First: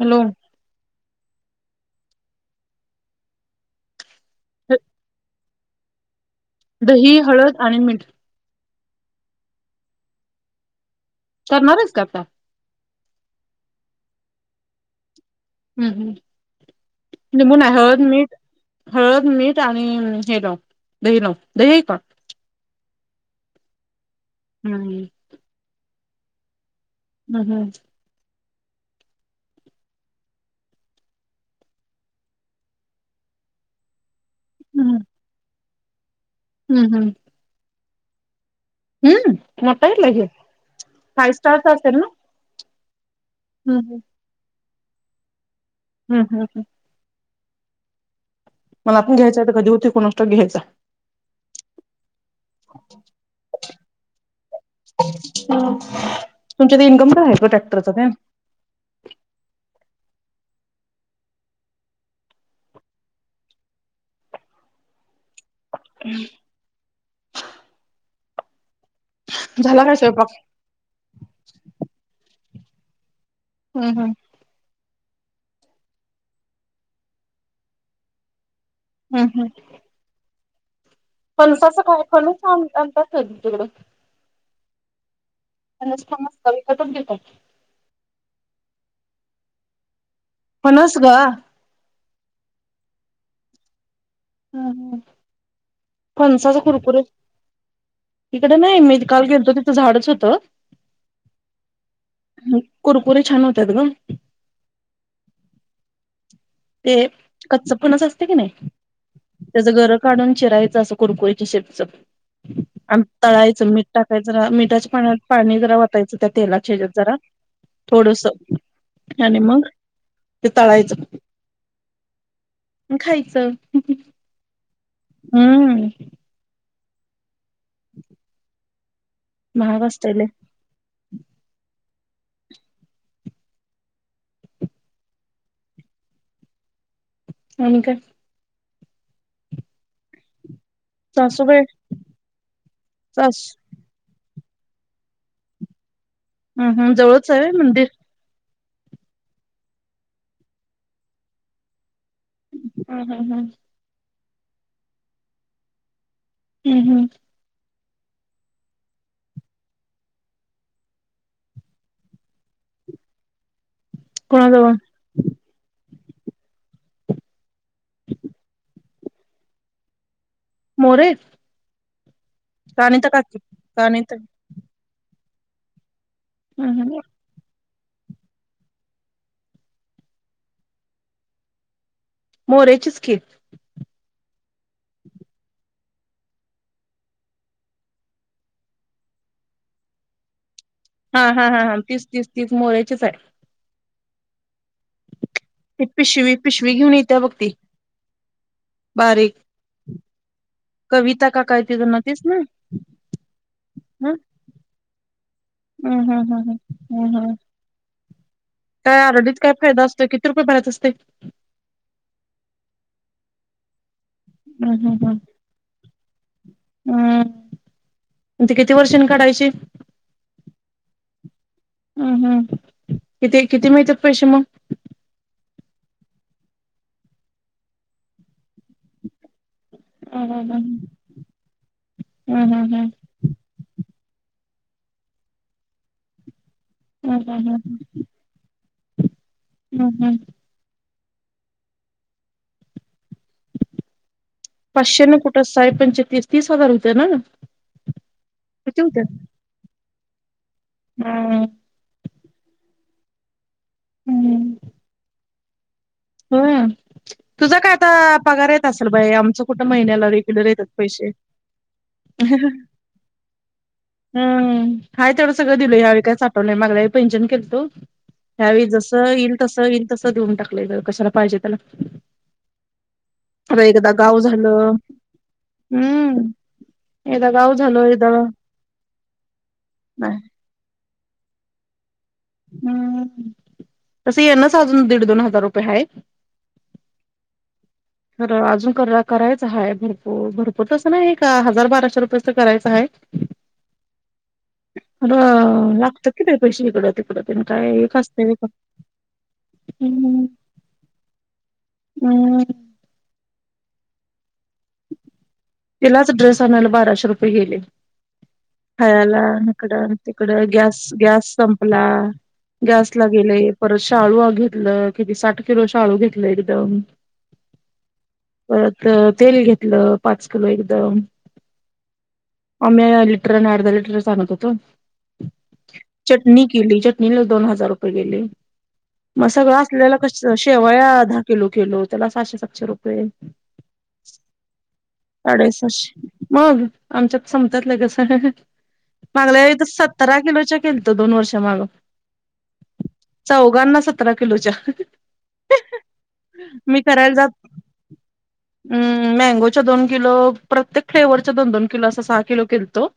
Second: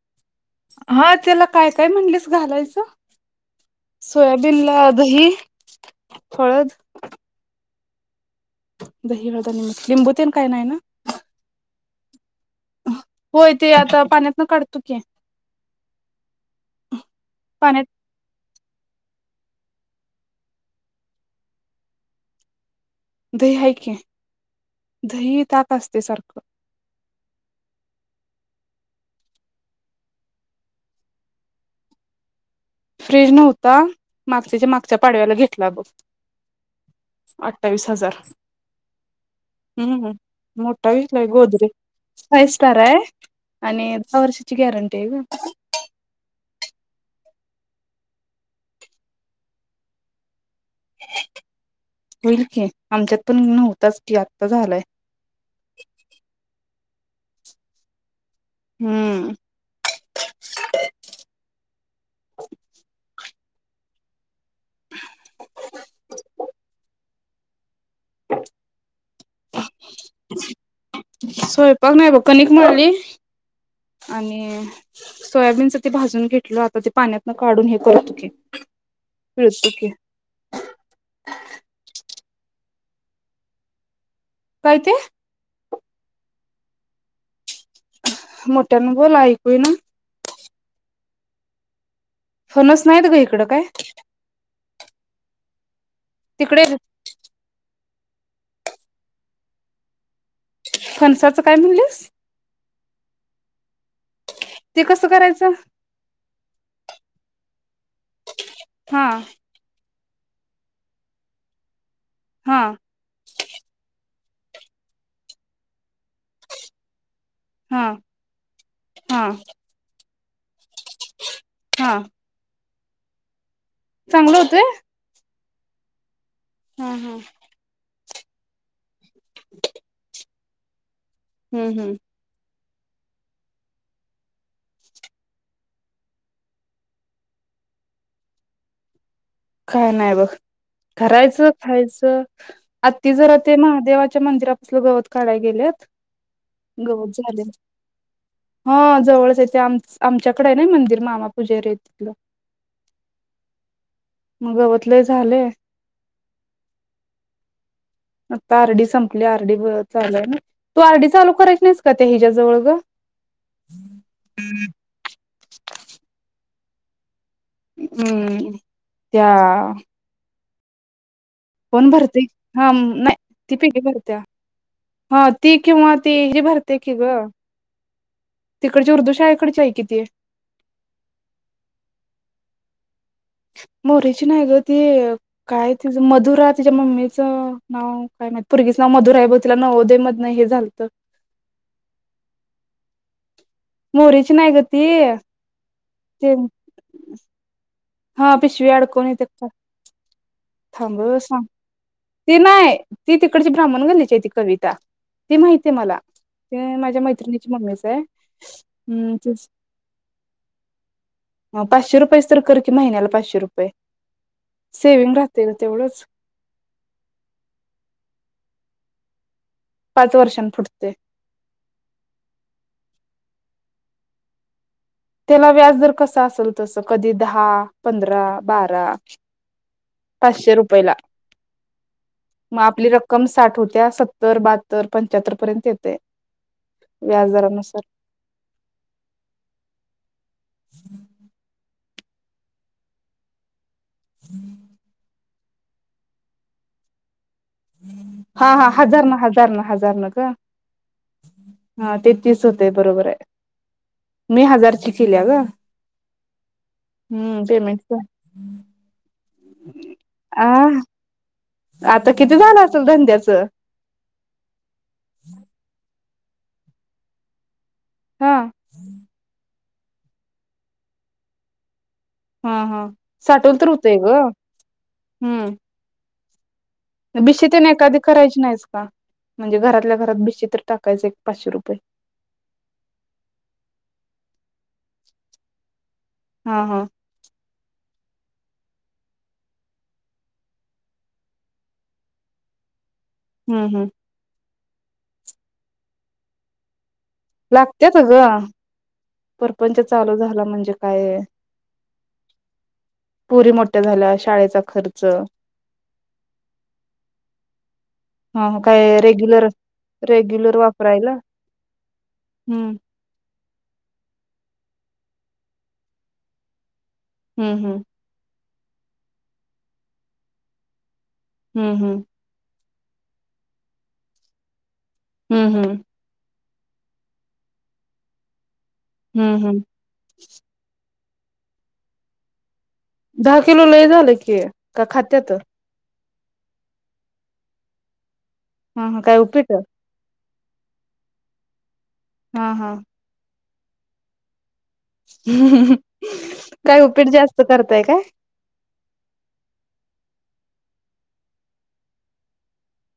Hello हा त्याला काय काय म्हणलेस घालायचं सोयाबीन ला दही हळद दही हळद आणि मीठ दही हळद निमित् लिंबूतेन काय नाहीय ना करणारस का का हो य ते आता पाण्यात ना काढतो की हम् हम् निमून पाण्यात आहे मी हळद मीठ आणि हे लाव दही लाव दही का दुहाय केन हम्म दही तात असते सारखं हम् हम फ्रीज नव्हता मागच्याच्या मागच्या पाडव्याला घेतला बघ हम् हम् अठ्ठावीस हजार मोठा आहे हम्म, लगे मोठा घेतलाय फाय गोदडी. स्टारचा असेल ना फाईव स्टार आहे, आणि हम्म दहा वर्षाची गॅरंटी आहे गं. ह ह ह. मला पण घ्यायचायं तर कधी होतोय, कुणास ठाऊक घ. घ्यायचा. होईल की, आमच्यात पण नव्हताच कि आत्ता झालाय. तुमच्यात इन्कम तर आहे गं ट्रॅक्टरच तेन. हम्म, [unintelligible] झाला काय स्वयंपाक? स्वयंपाक नाही, ब कनिक मळली हम्म हम्म आणि सोयाबीनच ते भाजून घेतल, आता ते पाण्यातन काढून हे करतो की. हम्म हम्म. पिळतो की. फणसाचं काय फणस आणतात कधी तिकडं? काय ते? नसत मस्त विकतच घेतात. मोठ्यानं बोल ऐकू येना. फणस गं? फणस नाहीत गं इकडं काय. हम्म, ह फणसाचा तिकडे कुरकुरीत तिकडे नाही, मी काल गेलतो तिथं झाडच होतं. फणसाचं काय म्हणलीस? कुरकुरी छान होतात गं. ते कसं करायचं? ते कच्च फणस असते की नाही. हा त्याचं गरं काढून चिरायचं असं कुरकुरीच्या शेपचं. हा. आणि तळायचं मीठ टाकाय जरा मिठाच्या पाण्यात पाणी जरा वतायचं त्या तेलाय जरा. हा थोडस हा आणि मग ते तळायचं. हा. आणि खायचं. चांगलं होतय. हम्म, ह ह. [unintelligible] महाग असतय लय ह ह. आणि काय? काय नाही बघ करायचं सासूबाई खायचं, आत्ती जरा सास ते महादेवाच्या मंदिरापसलं गवत काढाय गेल्यात हम्म हम्म गवत जवळच आहे व्हय झालयं. मंदिर हा जवळच आहे, ते आम -आमच्याकडे आहे ना मंदिर मामा पूजारी आहे तिथलं. ह ह ह. म गवत लई झालेय. ह ह. आता आरडी संपली, आर डी चालूय ना. तू आरडी चालू करायची नाहीस का, त्या हिच्याजवळ गं? कोणा जवळ? [unintelligible] हम्म, त्या मोरे कोण भरते. हा का अनिता नाही काकी ती पीगी का अनिता भरत्या. हा ती किंवा ती ही हम्म भरते की हम्म ग. तिकडची उर्दू शाळे कडची आहे कि ती. मोरेचीच की. मोरी ची नाही ग ती. काय तिझं मधुरा तिच्या मम्मीचं नाव काय माहित पोरगीचं नाव मधुरा आहे बहुतेक तिला नवोदय मधुन हे झालत. हा हा हा हां तीच तीच तीच मोरेचीच आहे. मोरेची नाही ग ती ते पिशवी पिशवी घेऊन येत्या बघ ती. हा पिशवी अडकून येत्यात बारीक बघ. कविता का काय तिज नाव तीच ना ती नाही. ती तिकडची ब्राम्हण ह गल्लीची आहे ती कविता ते माहितीे आहे मला हम् हम् हम् ती माझ्या हम् हम् मैत्रिणीची मम्मीच आहे. काय आरडीत काय हम् फायदा असतोय. किती रुपये भरायच असते? पाचशे रुपयच तर कर की महिन्याला पाचशे रुपये हम् सेविंग राहते गं तेवढंच. हम, ती किती वर्षांनी काढायची. पाच वर्षान फुटते. हम् हम्म किती किती मिळतात मग पैसे मग, त्याला व्याज दर कसा असेल तस कधी दहा, पंधरा, बारा हं हं पाचशे हं रुपयेला हं मग हं आपली हं. रक्क कम साठ होत्या. सत्तर, बहात्तर, पंच्याहत्तर पर्यंत येते. हम् हम् हम् व्याजदरानुसार ह हम्म हम्म हम्म पाचशे ना कुठं साये पंचे तीस तीस हजार होते ना. हा हा किती हजार ना हजार ना हजार न गं. हा हा ते तीस होते बरोबर आहे. हम्म मी हजारची केल्या गं. होय, तुझं काय आता पेमेंट पगार येत असेल. बाई, आमच कुठं महिन्याला रेग्युलर आ येतात पैसे आता किती झालं असेल धंद्याचं? हम, हाय तेवढं सगळं दिलो. ह्यावेळी काय साठवलंय नाही. मला एक पैंजण केलंतो. हा ह्यावेळी जसं येईल तस, येईल तस देऊन टाकलंय कशाला पाहिजे त्याला, हा हा साठवल अर तर एकदा होतंय ग गाव झालं. हम्म, एकदा भिशी गाव तेन झालं एखादी एकदा करायची नाहीस का, म्हणजे घरातल्या नाही घरात भिशी तर टाकायचं एक पाचशे रुपये. हम् तस येनच अजून दीड, दोन हजार रुपये आहे. हा हा खरं अजून करायचं आहे. भरपूर भरपूर तसं नाही का हजार बाराशे रुपयेच तर करायचं आहे. ह. हम् हम्. अरं लागत्यात कि ते पैसे हिकडं तिकडं तेन एक लागतेच ग असतय होय काय. परपंच चालू हम्म झाला म्हणजे काय हम्. पोरी मोठ्या झाल्या शाळेचा खर्च तिलाच ड्रेस आणायला बाराशे रुपये गेले. ह काय खायाला, रेग्युलर इकड तिकड रेग्युलर गॅस वापरायला गॅस संपला हम्म गॅस तला गेले परत शाळू घेतलं. किती साठ किलो शाळू घेतलं एकदम हूं हूं! परत त तेल घेतलं पाच किलो एकदम. हूं हूं! आमी लिटर आणि अर्धा लिटरच आनत होतो. हम्म हम्म चटणी केली. चटणीला दोन हजार रुपये गेले. मग हम्म हम्म सगळं असल्याला कस शेव या दहा किलो केलो. त्याला सहाशे-सातशे रुपये दहा किलो लई झालं की, का खात्यात साडे सहाशे मग आमच्यात संमत्यात लगेच हा हा काय मागल्या उपीट वेळी तर सात तरआईन मिरचा केल त दोन वर्षा माग. हा हा! चौघांना सतरा किलोच्या काय उपीट जास्त करताय का? हूं मँगो च्या दोन किलो प्रत्येक फ्लेवरच्या दोन दोन किलो असा सहा किलो केलतो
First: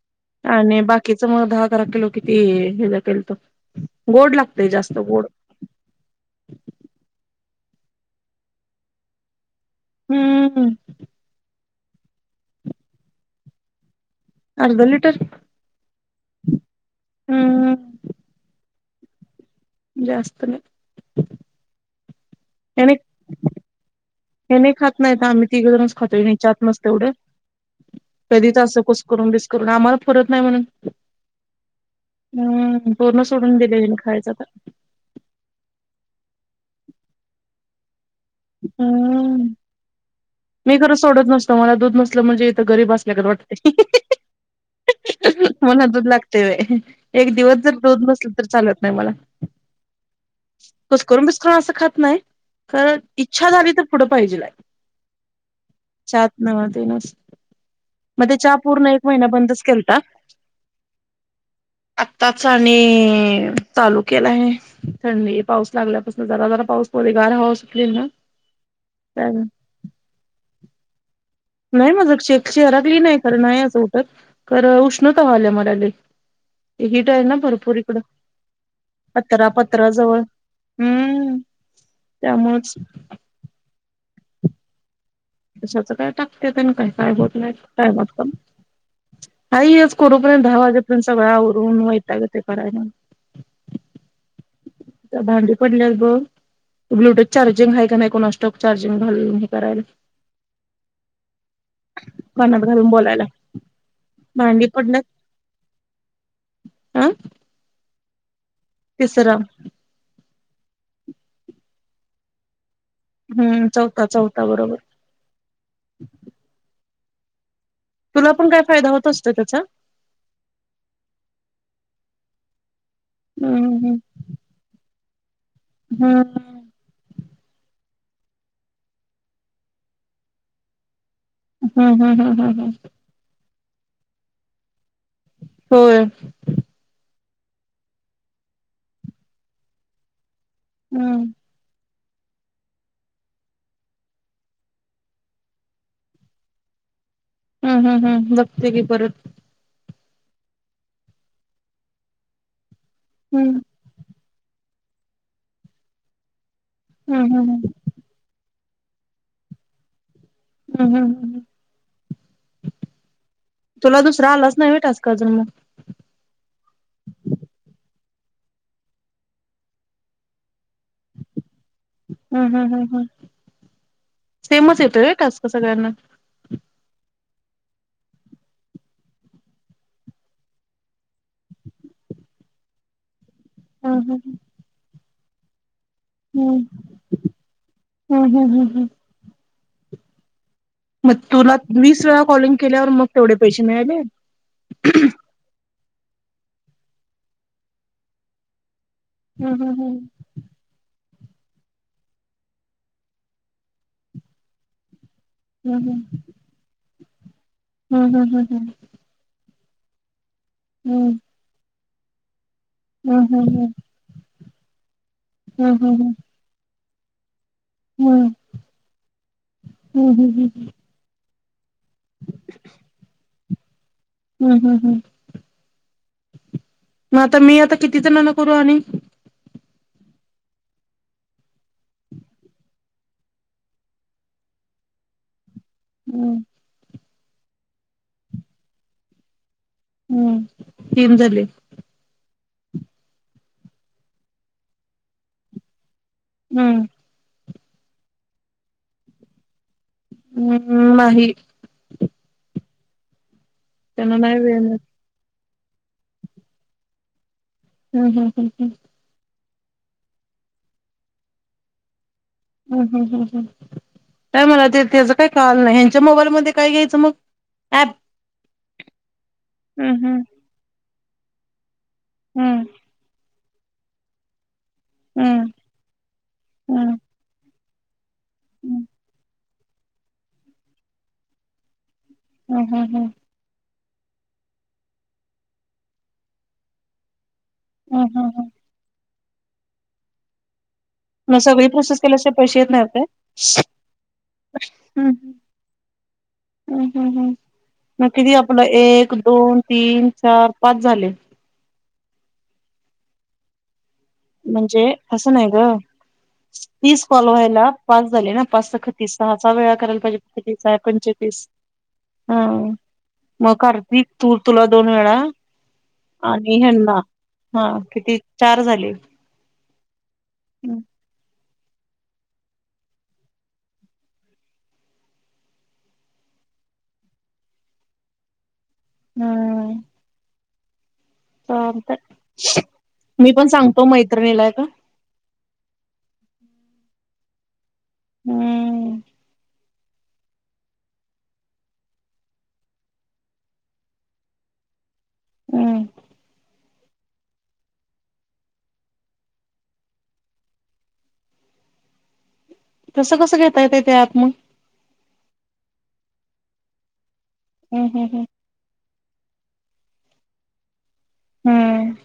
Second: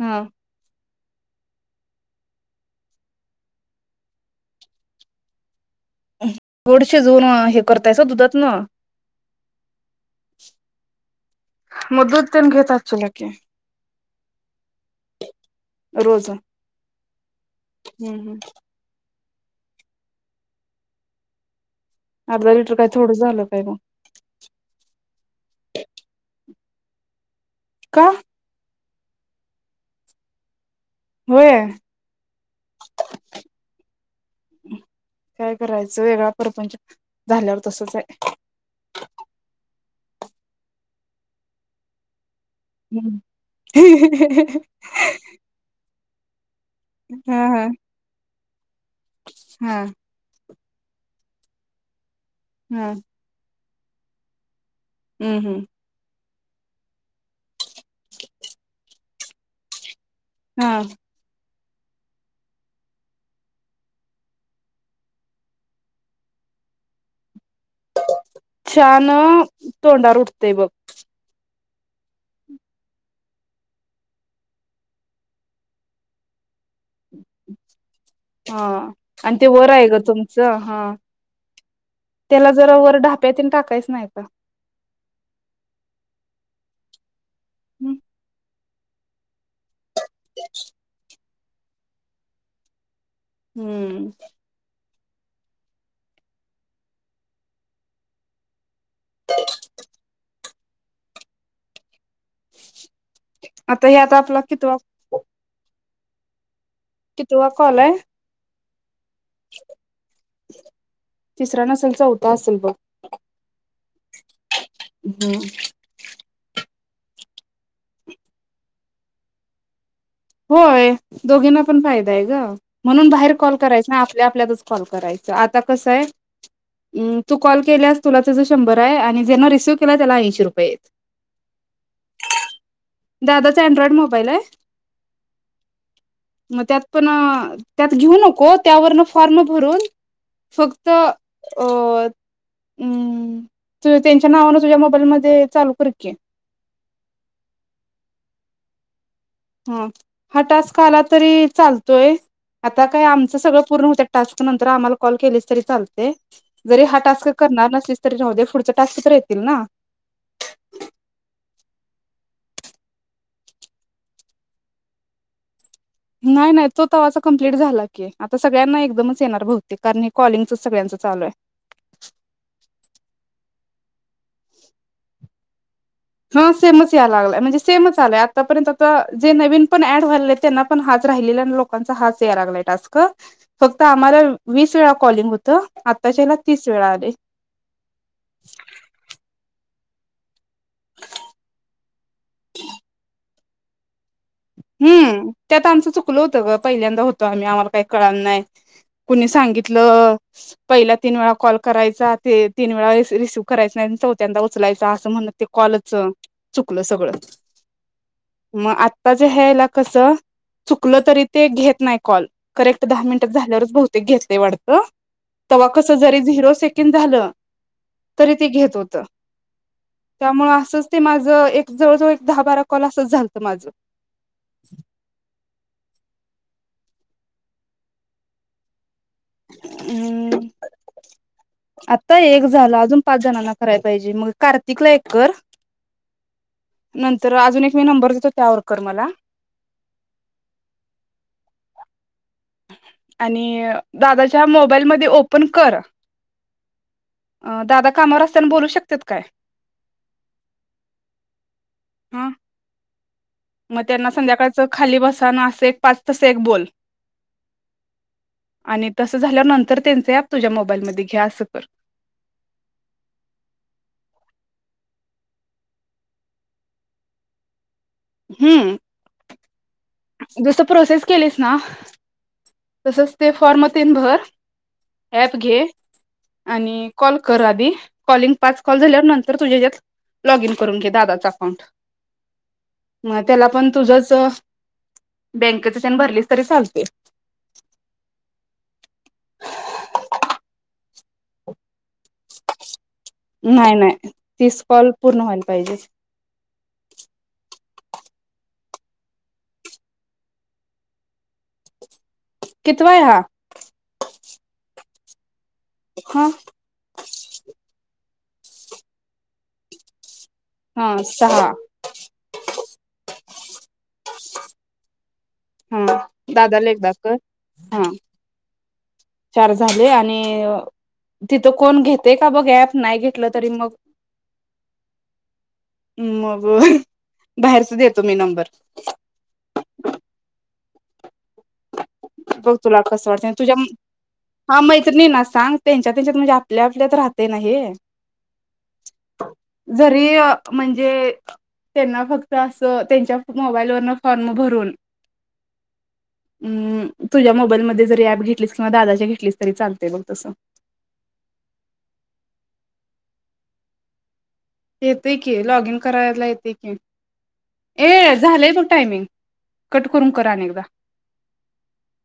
हूं! आणि बाकीच म दहा बारा किलो किती हे ज केलत, गोड लागतय जास्त गोड गोड शिजवून हे करतायस दुधात न हूं हूं! मग दूध तेन घेतात चूला की अर्ध लिटर हूं हूं! हूं हूं! जास्त ना अर्धा लिटर काय थोडं झालं काय म हे मी खात नाहीत आम्ही तीघ जनच खातोय नीच्या त मस तेवढं. का? कधीच असं कुस बिसकरून आम्हाला पूरत नाही म्हणून होय हूं पूर्ण सोडून दिले हिने खायच आता काय करायचं वेगळा प्रपंच झाल्यावर तसच आहे. हं मी खरं सोडत नसतो मला दूध नसलं म्हणजे त गरीब असल्यागत वाटतय. मला दूध लागते व्हयं एक दिवस जर दूध नसल तर चालत नाही मला हं! कुसकरून बीस्करून असं खात नाही हा तर इच्छा झाली तर पुढं पाहिजेल आहे. हूं हूं! चात न वा दिनस मदे चहा पूर्ण एक महिना बंदच केलता. हा! आत्ताच आणि चालू केला आहे. थंडी पाऊस लागल्यापासून जरा जरा पाऊस पडे गार हवा सुटली ना. चान नाही तोंडार उठतेय बघ. नाही म्हणलं चे चेहरा क्लीन आहे खरं नाही असं उठत कर उष्णता वाढल्या मला ल हीट आहे ना भरपूर ईकड. हा आणि ते वरं आहे ग तुमचं हा हम्म त्याला त्यामुळेच जरा वर ढाप्यातीन टाकायच नाही. का कशाच काय टाकत्यात न काय काय होत नाही काय वाट का करूपर्यंत दहा वाजे पर्यंत सगळं आवरून वैता ग ते करायला. हू आता भांडी पडल्यात बघ ब्लूटूथ चार्जिंग हाय का नाय कुणास ठाऊक चार्जिंग घालून हे करायला कानात घालून बोलायला आता हे आता आपला भांडी कितवा पडलत. कितवा कॉल हाय. तिसरां तिसरा नसल चौथा असल बघ हूं चौथा चौथा बरोबर हो! तुला पण काय फायदा होत असतो त्याचा. होय दोघींना पण फायदा आहे ग म्हणून बाहेर कॉल करायचा हम्म नाय आपल्या आपल्यातच कॉल कराय आता कसं आहे? हम्म तू कॉल केल्यास तुला त्याचा शंभर आहे, आणि ज्यांना रिसिव्ह केला त्याला ऐंशी रुपये हेत. हूं हूं हूं हूं! दादाचा अँड्रॉइड मोबाईल आहे? होय. मग त्यात पण त्यात घेऊ नको त्यावरन फॉर्म भरून फक्त अ हम्म हम्म तू त्यांच्या नावानं तुझ्या मोबाईल मध्ये चालू कर की हूं हूं हूं बघते की परत हा हा टास्क आला तरी चालतोय. आता काय आमचं हम्म सगळं पूर्ण होतय. टास्क नंतर आम्हाला कॉल केलीस तरी चालतय जरी हा टास्क हम्म करणार हम्म नसलीस तरी राहूदे पुढचे टास्क तर येतील ना हम्म हम्म हम्म तुला दुसरां आलाच नाय व्हय टास्क अजून म नाय नाय तो तवाचं कम्प्लीट झाला की आता सगळ्यांना एकदमच येणार भवतेक कारण हे कॉलिंगच सगळ्यांचं चालू आहे. हूं हूं हूं हूं सेमच येतोय व्हय टास्क सगळ्यांना हा सेमच यायला लागलाय म्हणजे सेमच आलय आतापर्यंत आता जे नवीन पण ऍड व्हायलेत त्यांना पण हाच राहिलेल्यानं लो लोकांचा हाच यायला लागलाय टास्क फक्त हम्म आम्हाला हम्म वीस वेळा कॉलिंग होतं आताच्या हयाला तीस वेळा आलय. हूं हूं हूं हूं मग तुला वीस वेळा कॉलिंग केल्यावर मग तेवढे पैसे मिळाले. हम्म त्यात आमचं चुकलं होतं ग पहिल्यांदा होतं आम्ही आम्हाला काय कळाल नाय. कुणी हम्म हम्म सांगितलं पहिला तीन वेळा कॉल करायचा ते तीन वेळा रिसी रिसीव्ह करायचा चौथ्यांदा उचलायचा असं म्हणत ते कॉलच हम्म चुकलं सगळं हम्म हम्म म आत्ताचं ह्यायला कसं चुकलं हम्म तरी ते घेत नाय कॉल करेक्ट दहा मिनिट हम्म हम्म झाल्यावरच बहुतेक घेतय वाटतं तेव्हा हम्म हम्म हम्म हम्म कस जरी झिरो सेकंड झालं- तरी ते घेत होत हम्म हम्म त्यामुळ हम्म असं ते माझ एक जवळजवळ एक दहा बारा कॉल असच झालतं माझं. हूं हूं हूं म आता मी आता किती जणांना करू आणि अम्म आता एक झालं अजून पाच जणांना कराय पाहिजे मग कार्तिकला एक कर हं नंतर अजून एक मी नंबर देतो त्यावर कर मला हम्म तीन झाले. आणि दादाच्या मोबाईलमध्ये ओपन कर हम्म अ दादा कामावर असताना बोलू शकतेत काय? हम्म नाही. ह म त्यांना नाही संध्याकाळच वेळ मिळत खाली बसाना असं एक पाच तस एक बोल हूं हूं हूं हूं आणि तसं झाल्या नंतर त्यांच ॲप तुझ्या मोबाईलमध्ये घे असं कर हूं हूं हूं हूं काय मला ते त्याचा काही, कळालं नाही ह्यांच्या मोबाईलमध्येध्ये काय घ्यायचं मग ऍप. हम्म. हम् हम्. जसं प्रोसेस केलीस ना तसच ते फॉर्म तेन भर ऍप घे आणि कॉल कर आधी कॉलिंग पाच कॉल झाल्यावर नंतर तुझ्या ह्याज्यात लॉग इन करून घे दादाच अकाउंट. हम हम हं. मग त्याला पण तुझंच बँकेच त्यान भरलीस तरी चालते. ह हम ह. म सगळी प्रोसेस केल्या अस पैसे येत नाहीते्. नाही नाही तीस कॉल पूर्ण व्हायला पाहिजे हम् हम् हम्. मग किती आपलं एक दोन तीन चार पाच झाले. कितवा आहे हा. म्हणजे आसं नाही ग. हम. तीस कॉल व्हायला पास झाले ना पाच सख तीस सहा चा वेळा करायला पाहिजे. किती सहा हा पंचे तीस. सहा हा मग करती तू तुला दोन वेळा. हा आणि दादाला एकदा ह्यांला कर हा किती चार झाले. चार झाले आणि तिथं कोण घेते का बघ ऍप नाही घेतलं तरी मग. मग बाहेरच देतो मी नंबर हम्. तर बघ तर तुला मी पण सांगतो मैत्रिणीला एका. तरी ह्याना सांग त्यांच्या त्यांच्यात म्हणजे आपल्या आपल्यात राहते ना हे हम्म. जरी म्हणजे. त्यांना फक्त असं त्यांच्या मोबाईल वरन फॉर्म भरून. हम्म. तुझ्या मोबाईलमध्येध्ये जरी ऍप घेतलीस किंवा दादाच्या घेतलीस तरी चालतय बघ तसं. तसं कसं घेता येत ते अँप मग. येतय की लॉग इन करायला येते की हम्म हम्म ए हम्म झालंय बग टायमिंग. कट करून करा न एकदा हम्म.